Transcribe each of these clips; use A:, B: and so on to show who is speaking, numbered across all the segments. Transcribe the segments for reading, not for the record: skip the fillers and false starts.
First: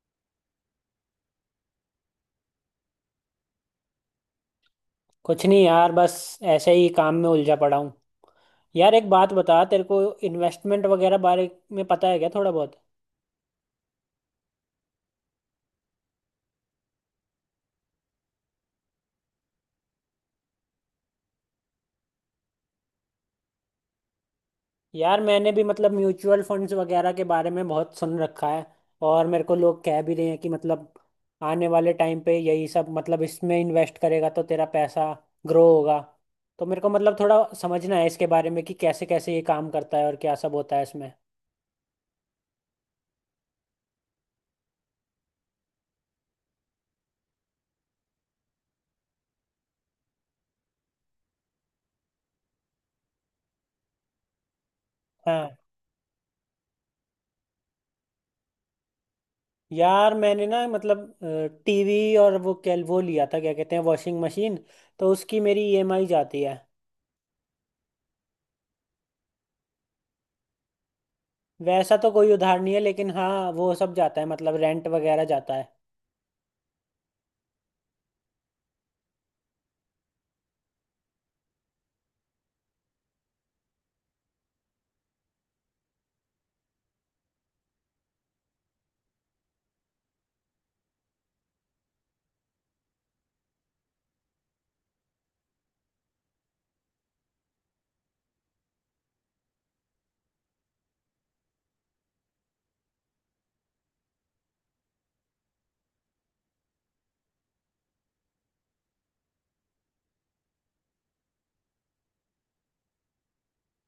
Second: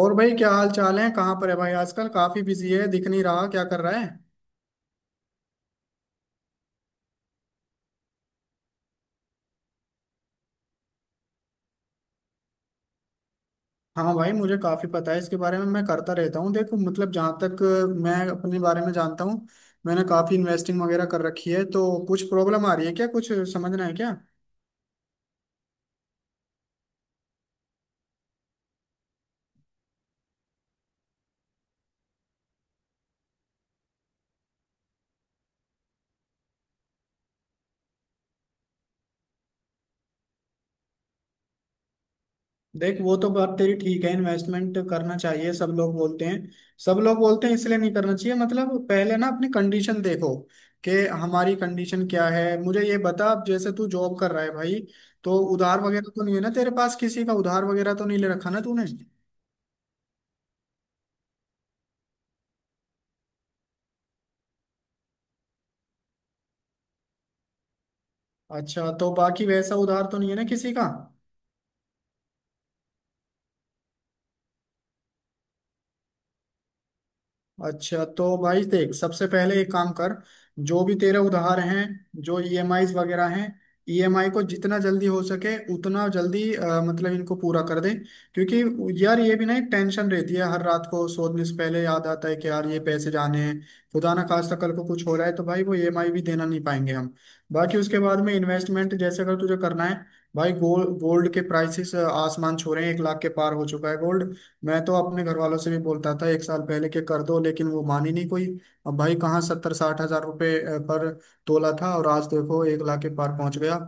A: और भाई, क्या हाल चाल है? कहाँ पर है भाई आजकल? काफी बिजी है, दिख नहीं रहा। क्या कर रहा है?
B: कुछ नहीं यार बस ऐसे ही काम में उलझा पड़ा हूँ। यार एक बात बता तेरे को, इन्वेस्टमेंट वगैरह बारे में पता है क्या थोड़ा बहुत?
A: हाँ भाई, मुझे काफी पता है इसके बारे में। मैं करता रहता हूँ। देखो, मतलब जहाँ तक मैं अपने बारे में जानता हूँ, मैंने काफी इन्वेस्टिंग वगैरह कर रखी है। तो कुछ प्रॉब्लम आ रही है क्या? कुछ समझना है क्या?
B: यार मैंने भी मतलब म्यूचुअल फंड्स वगैरह के बारे में बहुत सुन रखा है। और मेरे को लोग कह भी रहे हैं कि मतलब आने वाले टाइम पे यही सब मतलब इसमें इन्वेस्ट करेगा तो तेरा पैसा ग्रो होगा। तो मेरे को मतलब थोड़ा समझना है इसके बारे में कि कैसे कैसे ये काम करता है और क्या सब होता है इसमें।
A: देख, वो तो बात तेरी ठीक है, इन्वेस्टमेंट करना चाहिए, सब लोग बोलते हैं। सब लोग बोलते हैं इसलिए नहीं करना चाहिए। मतलब पहले ना अपनी कंडीशन देखो कि हमारी कंडीशन क्या है। मुझे ये बता, अब जैसे तू जॉब कर रहा है भाई, तो उधार वगैरह तो नहीं है ना तेरे पास? किसी का उधार वगैरह तो नहीं ले रखा ना तूने?
B: यार मैंने ना मतलब टीवी, और वो क्या, वो लिया था, क्या कहते हैं, वॉशिंग मशीन। तो उसकी मेरी ईएमआई जाती है।
A: अच्छा, तो बाकी वैसा उधार तो नहीं है ना किसी का?
B: वैसा तो कोई उधार नहीं है, लेकिन हाँ वो सब जाता है, मतलब रेंट वगैरह जाता है।
A: अच्छा, तो भाई देख, सबसे पहले एक काम कर। जो भी तेरे उधार हैं, जो ईएमआईज वगैरह हैं, ईएमआई को जितना जल्दी हो सके उतना जल्दी मतलब इनको पूरा कर दे। क्योंकि यार, ये भी ना एक टेंशन रहती है। हर रात को सोने से पहले याद आता है कि यार ये पैसे जाने हैं। खुदा ना खास्ता कल को कुछ हो रहा है, तो भाई वो ईएमआई भी देना नहीं पाएंगे हम। बाकी उसके बाद में इन्वेस्टमेंट जैसे अगर तुझे करना है, भाई गोल्ड, गोल्ड के प्राइसेस आसमान छू रहे हैं। 1 लाख के पार हो चुका है गोल्ड। मैं तो अपने घर वालों से भी बोलता था एक साल पहले के कर दो, लेकिन वो मानी नहीं कोई। अब भाई कहाँ 70 60 हजार रुपये पर तोला था, और आज देखो 1 लाख के पार पहुंच गया।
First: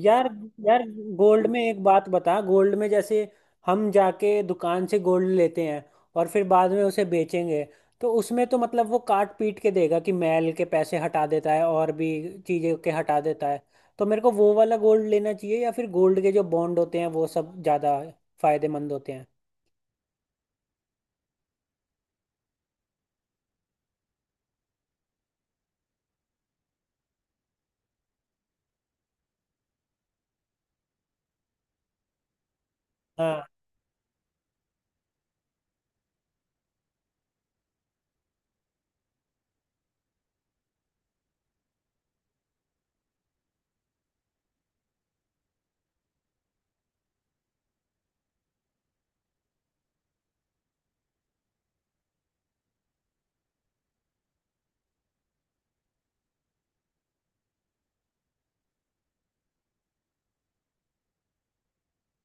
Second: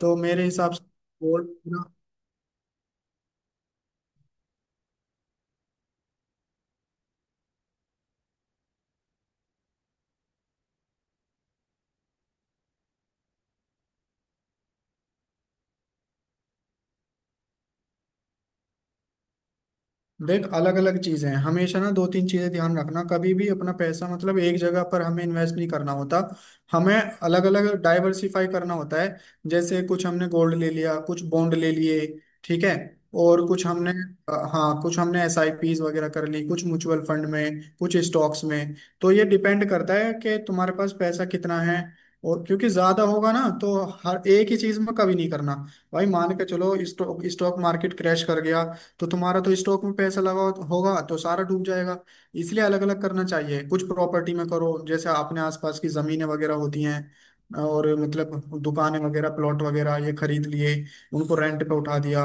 A: तो
B: यार,
A: मेरे हिसाब
B: यार,
A: से
B: गोल्ड
A: गोल्ड।
B: में एक बात बता। गोल्ड में जैसे हम जाके दुकान से गोल्ड लेते हैं और फिर बाद में उसे बेचेंगे, तो उसमें तो मतलब वो काट पीट के देगा कि मैल के पैसे हटा देता है और भी चीज़ें के हटा देता है। तो मेरे को वो वाला गोल्ड लेना चाहिए या फिर गोल्ड के जो बॉन्ड होते हैं वो सब ज़्यादा फायदेमंद होते हैं?
A: देख, अलग अलग चीजें हैं। हमेशा ना दो तीन चीजें ध्यान रखना, कभी भी अपना पैसा मतलब एक जगह पर हमें इन्वेस्ट नहीं करना होता। हमें अलग अलग डाइवर्सिफाई करना होता है। जैसे कुछ हमने गोल्ड ले लिया, कुछ बॉन्ड ले लिए। ठीक है,
B: हाँ।
A: और कुछ हमने हाँ, कुछ हमने एस आई पीज वगैरह कर ली, कुछ म्यूचुअल फंड में, कुछ स्टॉक्स में। तो ये डिपेंड करता है कि तुम्हारे पास पैसा कितना है, और क्योंकि ज्यादा होगा ना तो हर एक ही चीज में कभी नहीं करना। भाई मान के चलो स्टॉक स्टॉक मार्केट क्रैश कर गया, तो तुम्हारा तो स्टॉक में पैसा लगा होगा तो सारा डूब जाएगा। इसलिए अलग अलग करना चाहिए। कुछ प्रॉपर्टी में करो, जैसे अपने आसपास की जमीनें वगैरह होती हैं और मतलब दुकानें वगैरह, प्लॉट वगैरह ये खरीद लिए, उनको रेंट पे उठा दिया,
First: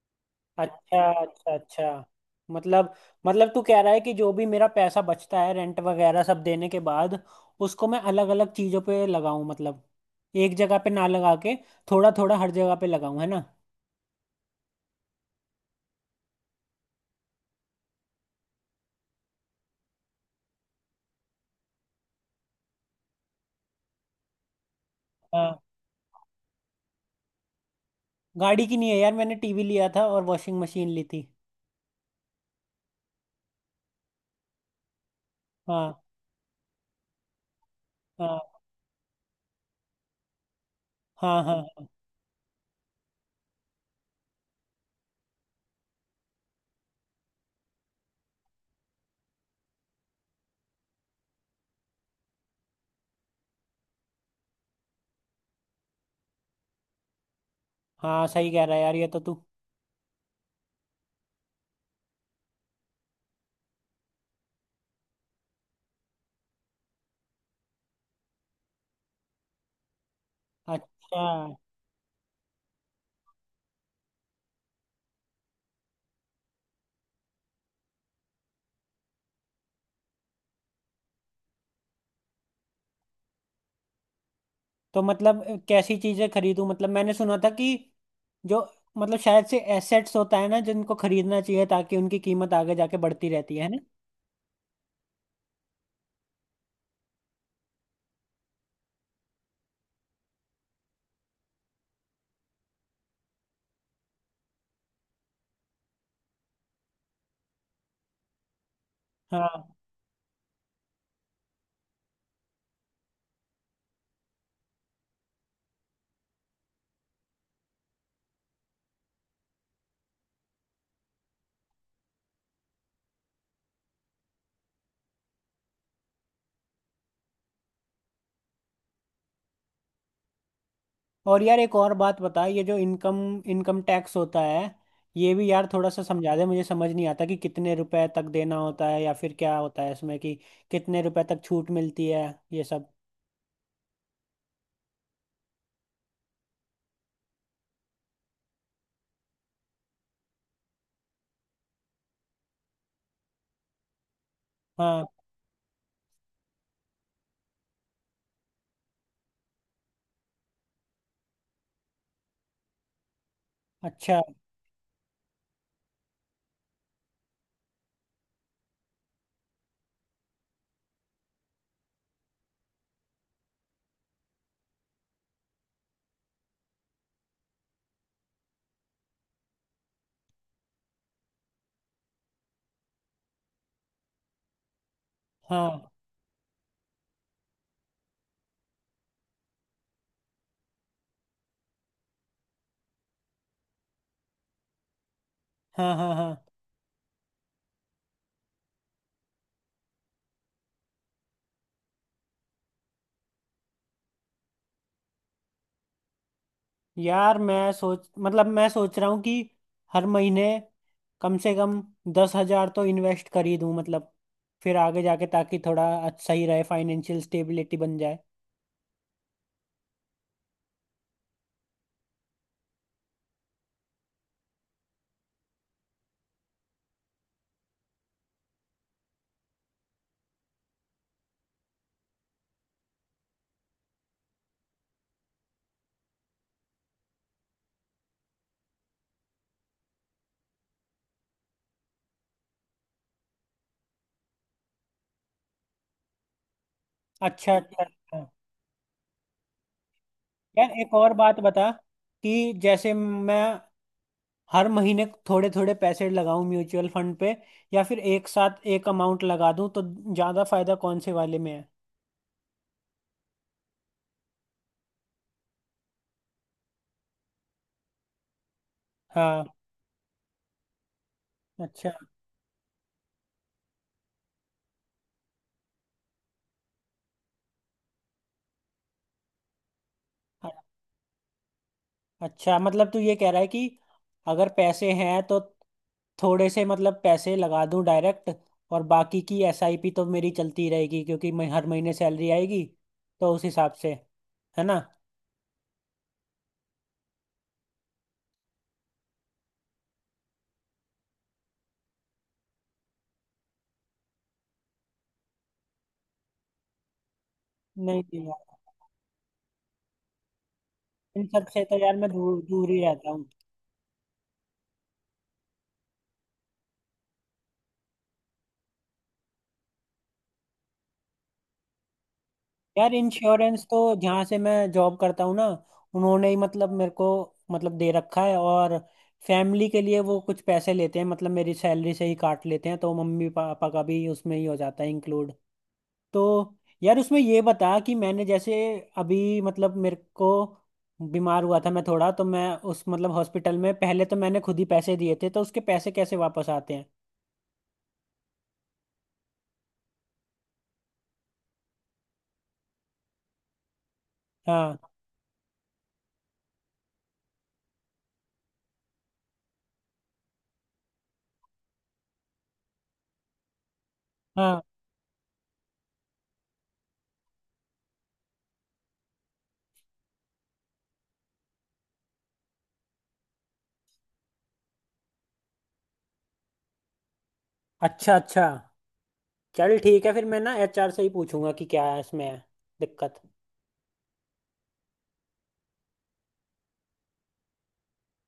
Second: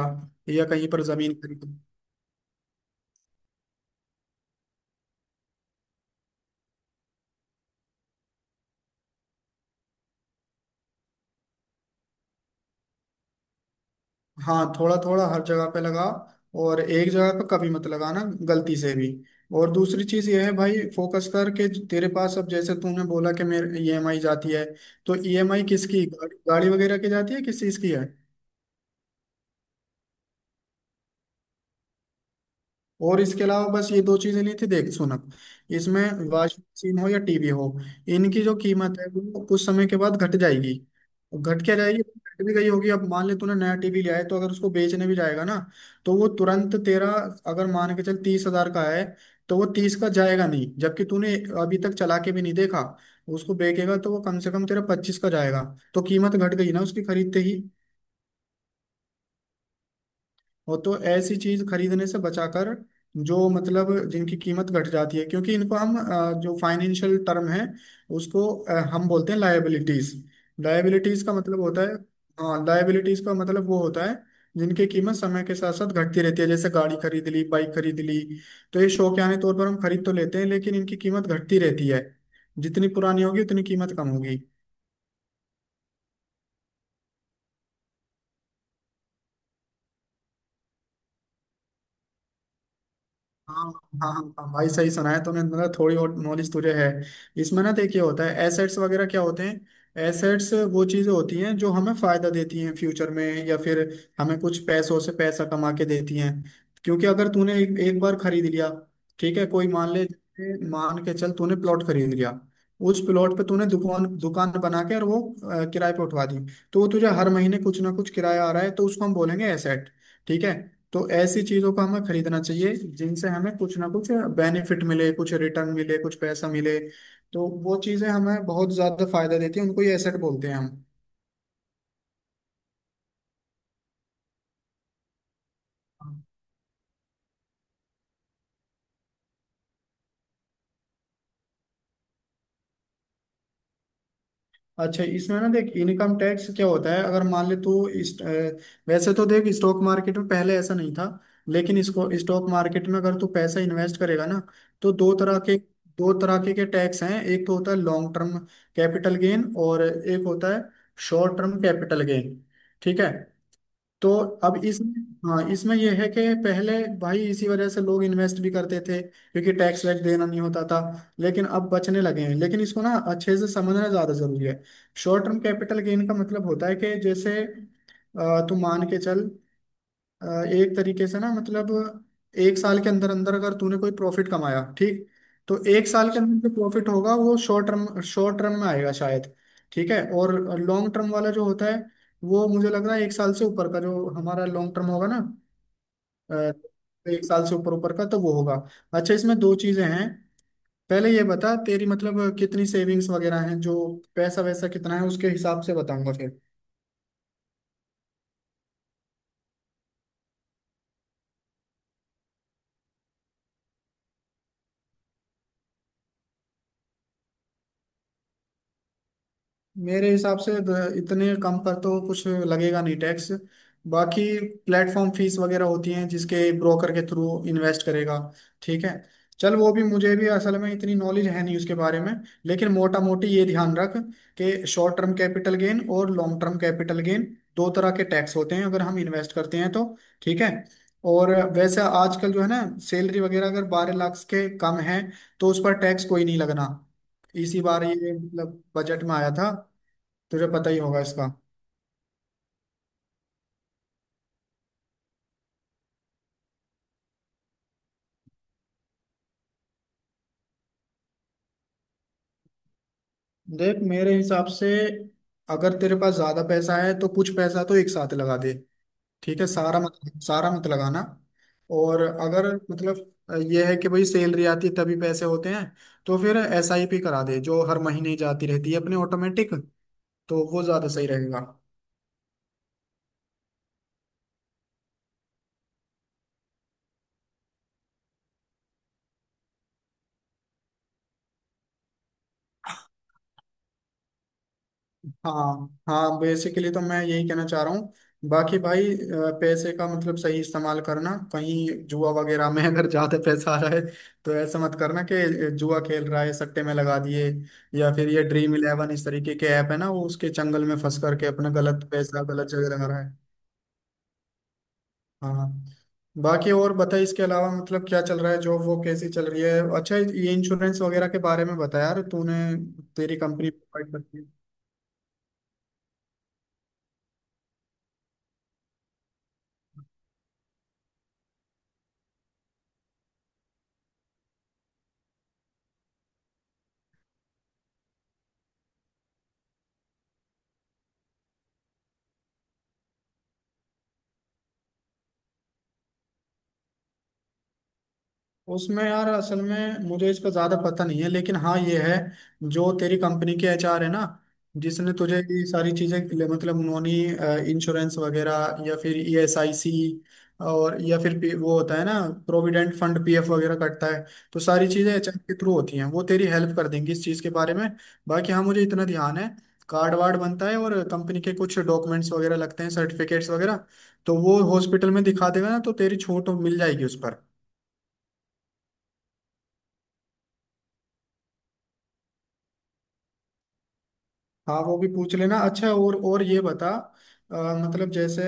A: या कहीं
B: अच्छा
A: पर जमीन
B: अच्छा
A: खरीद।
B: अच्छा। मतलब मतलब तू कह रहा है कि जो भी मेरा पैसा बचता है रेंट वगैरह सब देने के बाद, उसको मैं अलग अलग चीजों पे लगाऊं। मतलब एक जगह पे ना लगा के थोड़ा थोड़ा हर जगह पे लगाऊं, है ना?
A: हाँ, थोड़ा थोड़ा हर जगह पे लगा, और एक जगह पे कभी मत लगाना, गलती से भी। और दूसरी चीज ये है भाई, फोकस कर के, तेरे पास अब जैसे तूने बोला कि मेरे ईएमआई जाती है, तो
B: हाँ।
A: ईएमआई किसकी, गाड़ी गाड़ी वगैरह की जाती है? किस चीज की है?
B: गाड़ी की नहीं है यार, मैंने टीवी लिया था और वॉशिंग मशीन ली थी।
A: और इसके अलावा बस ये दो चीजें ली थी? देख सुनक इसमें,
B: हाँ।
A: वॉशिंग मशीन हो या टीवी हो, इनकी जो
B: हाँ
A: कीमत है वो कुछ समय के बाद घट जाएगी।
B: हाँ हाँ।
A: घट क्या
B: हाँ
A: जाएगी, घट भी गई होगी। अब मान ले तूने नया टीवी लिया है, तो अगर उसको बेचने भी जाएगा ना, तो वो तुरंत तेरा, अगर मान के चल 30,000 का है, तो वो 30 का जाएगा नहीं, जबकि तूने अभी तक चला के भी नहीं देखा। उसको बेचेगा तो वो कम से कम तेरा 25 का जाएगा। तो कीमत घट गई ना उसकी खरीदते ही।
B: हाँ सही कह रहा है यार, ये तो तू।
A: वो तो ऐसी चीज खरीदने से बचाकर, जो मतलब जिनकी कीमत घट जाती है, क्योंकि इनको हम जो फाइनेंशियल टर्म है, उसको हम बोलते हैं लायबिलिटीज।
B: अच्छा
A: लायबिलिटीज का मतलब होता है, हाँ लायबिलिटीज का मतलब वो होता है जिनकी कीमत समय के साथ साथ घटती रहती है। जैसे गाड़ी खरीद ली, बाइक खरीद ली, तो ये शौकियाने तौर पर हम खरीद तो लेते हैं, लेकिन इनकी कीमत घटती रहती है। जितनी पुरानी होगी उतनी कीमत कम होगी।
B: तो मतलब कैसी चीजें खरीदूं? मतलब मैंने सुना था कि जो, मतलब शायद से एसेट्स होता है ना, जिनको खरीदना चाहिए ताकि उनकी कीमत आगे जाके बढ़ती रहती है
A: हाँ
B: है ना?
A: हाँ हाँ हाँ, भाई सही सुना है तूने, मतलब थोड़ी और नॉलेज तुझे है इसमें। ना, देखिए होता है एसेट्स वगैरह क्या होते हैं। एसेट्स वो चीजें होती हैं जो हमें फायदा देती हैं फ्यूचर में, या फिर हमें कुछ पैसों से पैसा कमा के देती हैं। क्योंकि अगर तूने एक बार खरीद लिया, ठीक है, कोई
B: हाँ।
A: मान ले, मान के चल तूने प्लॉट खरीद लिया, उस प्लॉट पे तूने दुकान, दुकान बना के और वो किराए पे उठवा दी, तो वो तुझे हर महीने कुछ ना कुछ किराया आ रहा है, तो उसको हम बोलेंगे एसेट। ठीक है, तो ऐसी चीजों को हमें खरीदना चाहिए जिनसे हमें कुछ ना कुछ बेनिफिट मिले, कुछ रिटर्न मिले, कुछ पैसा मिले। तो वो चीजें हमें बहुत ज्यादा फायदा देती है, उनको ही एसेट बोलते हैं हम।
B: और यार एक और बात बता, ये जो इनकम इनकम टैक्स होता है, ये भी यार थोड़ा सा समझा दे, मुझे समझ नहीं आता कि कितने रुपए तक देना होता है या फिर क्या होता है इसमें, कि कितने रुपए तक छूट मिलती है, ये सब।
A: अच्छा, इसमें ना देख, इनकम टैक्स क्या होता है। अगर मान ले तू इस वैसे तो देख, स्टॉक मार्केट में पहले ऐसा नहीं था, लेकिन इसको स्टॉक मार्केट में अगर तू पैसा इन्वेस्ट करेगा ना, तो
B: हाँ।
A: दो तरह के, दो तरह के टैक्स हैं। एक तो होता है लॉन्ग टर्म कैपिटल गेन, और एक होता है शॉर्ट टर्म कैपिटल गेन। ठीक है, तो
B: अच्छा।
A: अब इसमें, हाँ इसमें यह है कि पहले भाई इसी वजह से लोग इन्वेस्ट भी करते थे क्योंकि टैक्स वैक्स देना नहीं होता था, लेकिन अब बचने लगे हैं। लेकिन इसको ना अच्छे से समझना ज्यादा जरूरी है। शॉर्ट टर्म कैपिटल गेन का मतलब होता है कि जैसे तू मान के चल, अ, एक तरीके से ना, मतलब एक साल के अंदर अंदर अगर तूने कोई प्रॉफिट कमाया, ठीक, तो एक
B: हाँ
A: साल के अंदर जो प्रॉफिट होगा वो शॉर्ट टर्म, शॉर्ट टर्म में आएगा शायद। ठीक है, और लॉन्ग टर्म वाला जो होता है, वो मुझे लग रहा है एक साल से ऊपर का, जो हमारा लॉन्ग टर्म होगा ना,
B: हाँ हाँ। हाँ।
A: अ, एक साल से ऊपर ऊपर का, तो वो होगा। अच्छा, इसमें दो चीजें हैं। पहले ये बता तेरी मतलब कितनी सेविंग्स वगैरह हैं, जो पैसा वैसा कितना है, उसके हिसाब से बताऊंगा।
B: यार मैं सोच रहा हूँ कि हर महीने कम से कम 10,000 तो इन्वेस्ट कर ही दूँ, मतलब फिर आगे जाके ताकि थोड़ा अच्छा ही रहे, फाइनेंशियल स्टेबिलिटी बन जाए।
A: मेरे हिसाब से इतने कम पर तो कुछ लगेगा नहीं टैक्स। बाकी प्लेटफॉर्म फीस वगैरह होती हैं, जिसके ब्रोकर के थ्रू इन्वेस्ट करेगा, ठीक है। चल वो भी मुझे भी असल में इतनी नॉलेज है नहीं उसके बारे में, लेकिन मोटा मोटी ये ध्यान रख कि शॉर्ट टर्म कैपिटल गेन और लॉन्ग टर्म कैपिटल गेन दो तरह के टैक्स होते हैं अगर हम इन्वेस्ट करते हैं तो। ठीक है, और वैसे आजकल जो है ना, सैलरी वगैरह अगर 12 लाख के कम है, तो उस पर टैक्स कोई नहीं लगना।
B: अच्छा
A: इसी
B: अच्छा
A: बार ये
B: अच्छा।
A: मतलब बजट में आया था, तुझे पता
B: यार
A: ही
B: एक
A: होगा
B: और
A: इसका।
B: बात बता, कि जैसे मैं हर महीने थोड़े थोड़े पैसे लगाऊं म्यूचुअल फंड पे, या फिर एक साथ एक अमाउंट लगा दूं, तो ज़्यादा फायदा कौन से वाले में है?
A: देख मेरे हिसाब से, अगर तेरे पास ज्यादा पैसा है तो कुछ पैसा तो एक साथ लगा दे। ठीक है,
B: हाँ।
A: सारा मत, सारा मत लगाना।
B: अच्छा
A: और अगर मतलब यह है कि भाई सैलरी आती है तभी पैसे होते हैं, तो फिर एसआईपी करा दे जो हर महीने जाती रहती है अपने ऑटोमेटिक, तो वो ज्यादा सही रहेगा।
B: अच्छा। मतलब तू ये कह रहा है कि अगर पैसे हैं तो थोड़े से मतलब पैसे लगा दूं डायरेक्ट, और बाकी की एसआईपी तो मेरी चलती रहेगी क्योंकि मैं हर महीने सैलरी आएगी, तो उस हिसाब से, है ना?
A: हाँ हाँ, बेसिकली तो मैं यही कहना चाह रहा हूँ। बाकी भाई पैसे का मतलब सही इस्तेमाल करना, कहीं जुआ वगैरह में अगर ज्यादा पैसा आ रहा है, तो ऐसा मत करना कि जुआ खेल रहा है, सट्टे में लगा दिए, या
B: नहीं
A: फिर
B: नहीं
A: ये
B: यार,
A: Dream11 इस तरीके के ऐप है ना, वो उसके चंगल में फंस
B: इन
A: करके
B: सब
A: अपना
B: से तो
A: गलत
B: यार मैं
A: पैसा
B: दूर
A: गलत
B: दूर
A: जगह
B: ही
A: लगा रहा
B: रहता हूँ।
A: है। हाँ, बाकी और बताइए इसके अलावा मतलब क्या चल रहा है? जॉब वो कैसी चल रही है? अच्छा, ये इंश्योरेंस वगैरह के बारे में बता यार तूने।
B: यार
A: तेरी कंपनी
B: इंश्योरेंस तो
A: प्रोवाइड करती
B: जहाँ
A: है।
B: से मैं जॉब करता हूँ ना, उन्होंने ही मतलब मेरे को मतलब दे रखा है। और फैमिली के लिए वो कुछ पैसे लेते हैं, मतलब मेरी सैलरी से ही काट लेते हैं, तो मम्मी पापा का भी उसमें ही हो जाता है इंक्लूड। तो यार उसमें ये बता कि मैंने जैसे अभी मतलब मेरे को बीमार हुआ था मैं थोड़ा, तो मैं उस मतलब हॉस्पिटल में पहले तो मैंने खुद ही पैसे दिए थे, तो उसके पैसे कैसे वापस आते हैं?
A: उसमें यार असल में मुझे इसका ज्यादा पता नहीं है, लेकिन हाँ ये है, जो तेरी कंपनी के एचआर है ना,
B: हाँ।
A: जिसने तुझे ये सारी मतलब उन्होंने इंश्योरेंस वगैरह या फिर ईएसआईसी, और या फिर वो होता है ना, प्रोविडेंट फंड, पीएफ वगैरह कटता है। तो
B: हाँ।
A: सारी चीजें एचआर के थ्रू होती हैं, वो तेरी हेल्प कर देंगी इस चीज के बारे में। बाकी हाँ, मुझे इतना ध्यान है, कार्ड वार्ड बनता है और कंपनी के कुछ डॉक्यूमेंट्स वगैरह लगते हैं, सर्टिफिकेट्स वगैरह, तो वो हॉस्पिटल में दिखा देगा ना, तो तेरी छूट मिल जाएगी उस पर।
B: अच्छा अच्छा। चल ठीक है, फिर मैं ना एचआर से ही पूछूंगा कि क्या है इसमें, है दिक्कत।
A: हाँ वो भी पूछ लेना अच्छा। और ये बता, अ, मतलब जैसे,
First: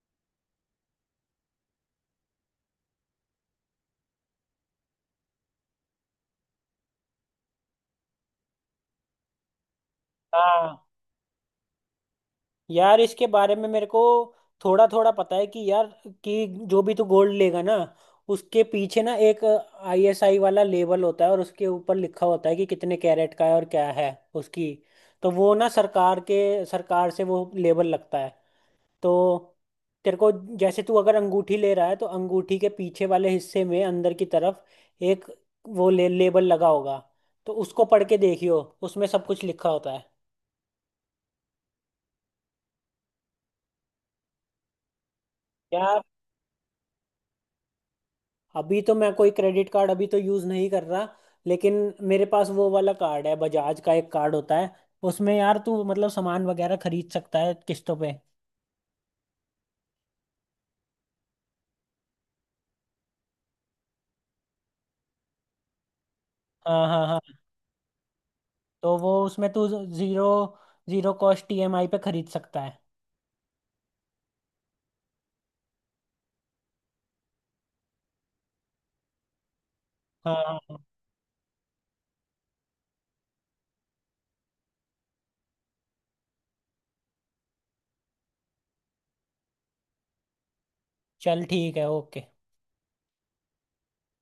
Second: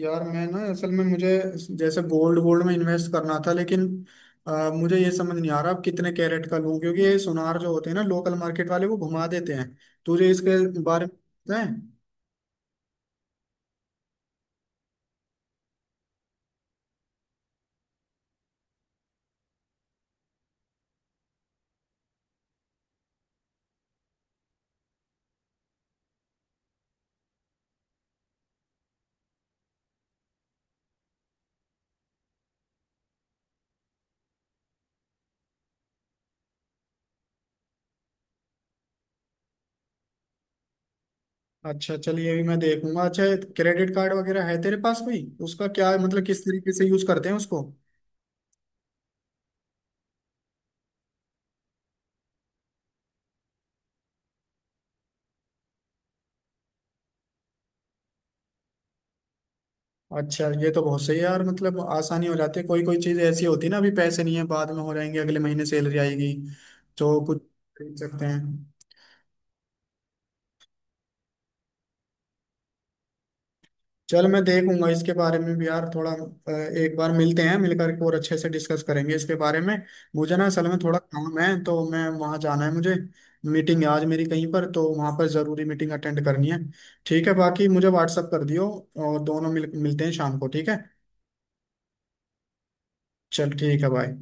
A: यार मैं ना असल में मुझे, जैसे गोल्ड, गोल्ड में इन्वेस्ट करना था, लेकिन मुझे ये समझ नहीं आ रहा अब कितने कैरेट का लूं, क्योंकि ये सुनार जो होते हैं ना लोकल मार्केट वाले, वो घुमा देते हैं। तुझे इसके
B: हाँ
A: बारे में पता है?
B: यार इसके बारे में मेरे को थोड़ा थोड़ा पता है, कि यार, कि जो भी तू गोल्ड लेगा ना, उसके पीछे ना एक आईएसआई वाला लेबल होता है और उसके ऊपर लिखा होता है कि कितने कैरेट का है और क्या है उसकी। तो वो ना सरकार से वो लेबल लगता है। तो तेरे को जैसे तू अगर अंगूठी ले रहा है, तो अंगूठी के पीछे वाले हिस्से में अंदर की तरफ एक वो लेबल लगा होगा। तो उसको पढ़ के देखियो, उसमें सब कुछ लिखा होता है।
A: अच्छा, चल ये भी मैं देखूंगा। अच्छा, क्रेडिट कार्ड वगैरह है तेरे पास कोई? उसका क्या है
B: यार
A: मतलब, किस तरीके से यूज करते हैं उसको?
B: अभी तो मैं कोई क्रेडिट कार्ड अभी तो यूज़ नहीं कर रहा, लेकिन मेरे पास वो वाला कार्ड है, बजाज का एक कार्ड होता है, उसमें यार तू मतलब सामान वगैरह खरीद सकता है किस्तों पे।
A: अच्छा, ये तो बहुत सही है यार, मतलब आसानी हो जाती है। कोई कोई चीज ऐसी होती है ना, अभी पैसे नहीं है, बाद में हो जाएंगे, अगले महीने सैलरी आएगी
B: हाँ हाँ हाँ।
A: तो कुछ खरीद सकते हैं।
B: तो वो उसमें तू जीरो जीरो कॉस्ट ईएमआई पे खरीद सकता है।
A: चल मैं देखूंगा इसके बारे में भी यार थोड़ा। एक बार मिलते हैं, मिलकर और अच्छे से डिस्कस करेंगे इसके बारे में।
B: हाँ
A: मुझे ना
B: हाँ
A: असल
B: हाँ।
A: में थोड़ा काम है, तो मैं वहाँ जाना है मुझे। मीटिंग है आज मेरी कहीं पर, तो वहाँ पर जरूरी मीटिंग अटेंड करनी है। ठीक है, बाकी मुझे व्हाट्सअप कर दियो, और दोनों मिलते हैं शाम को, ठीक है?
B: चल ठीक है, ओके।
A: चल ठीक है, बाय।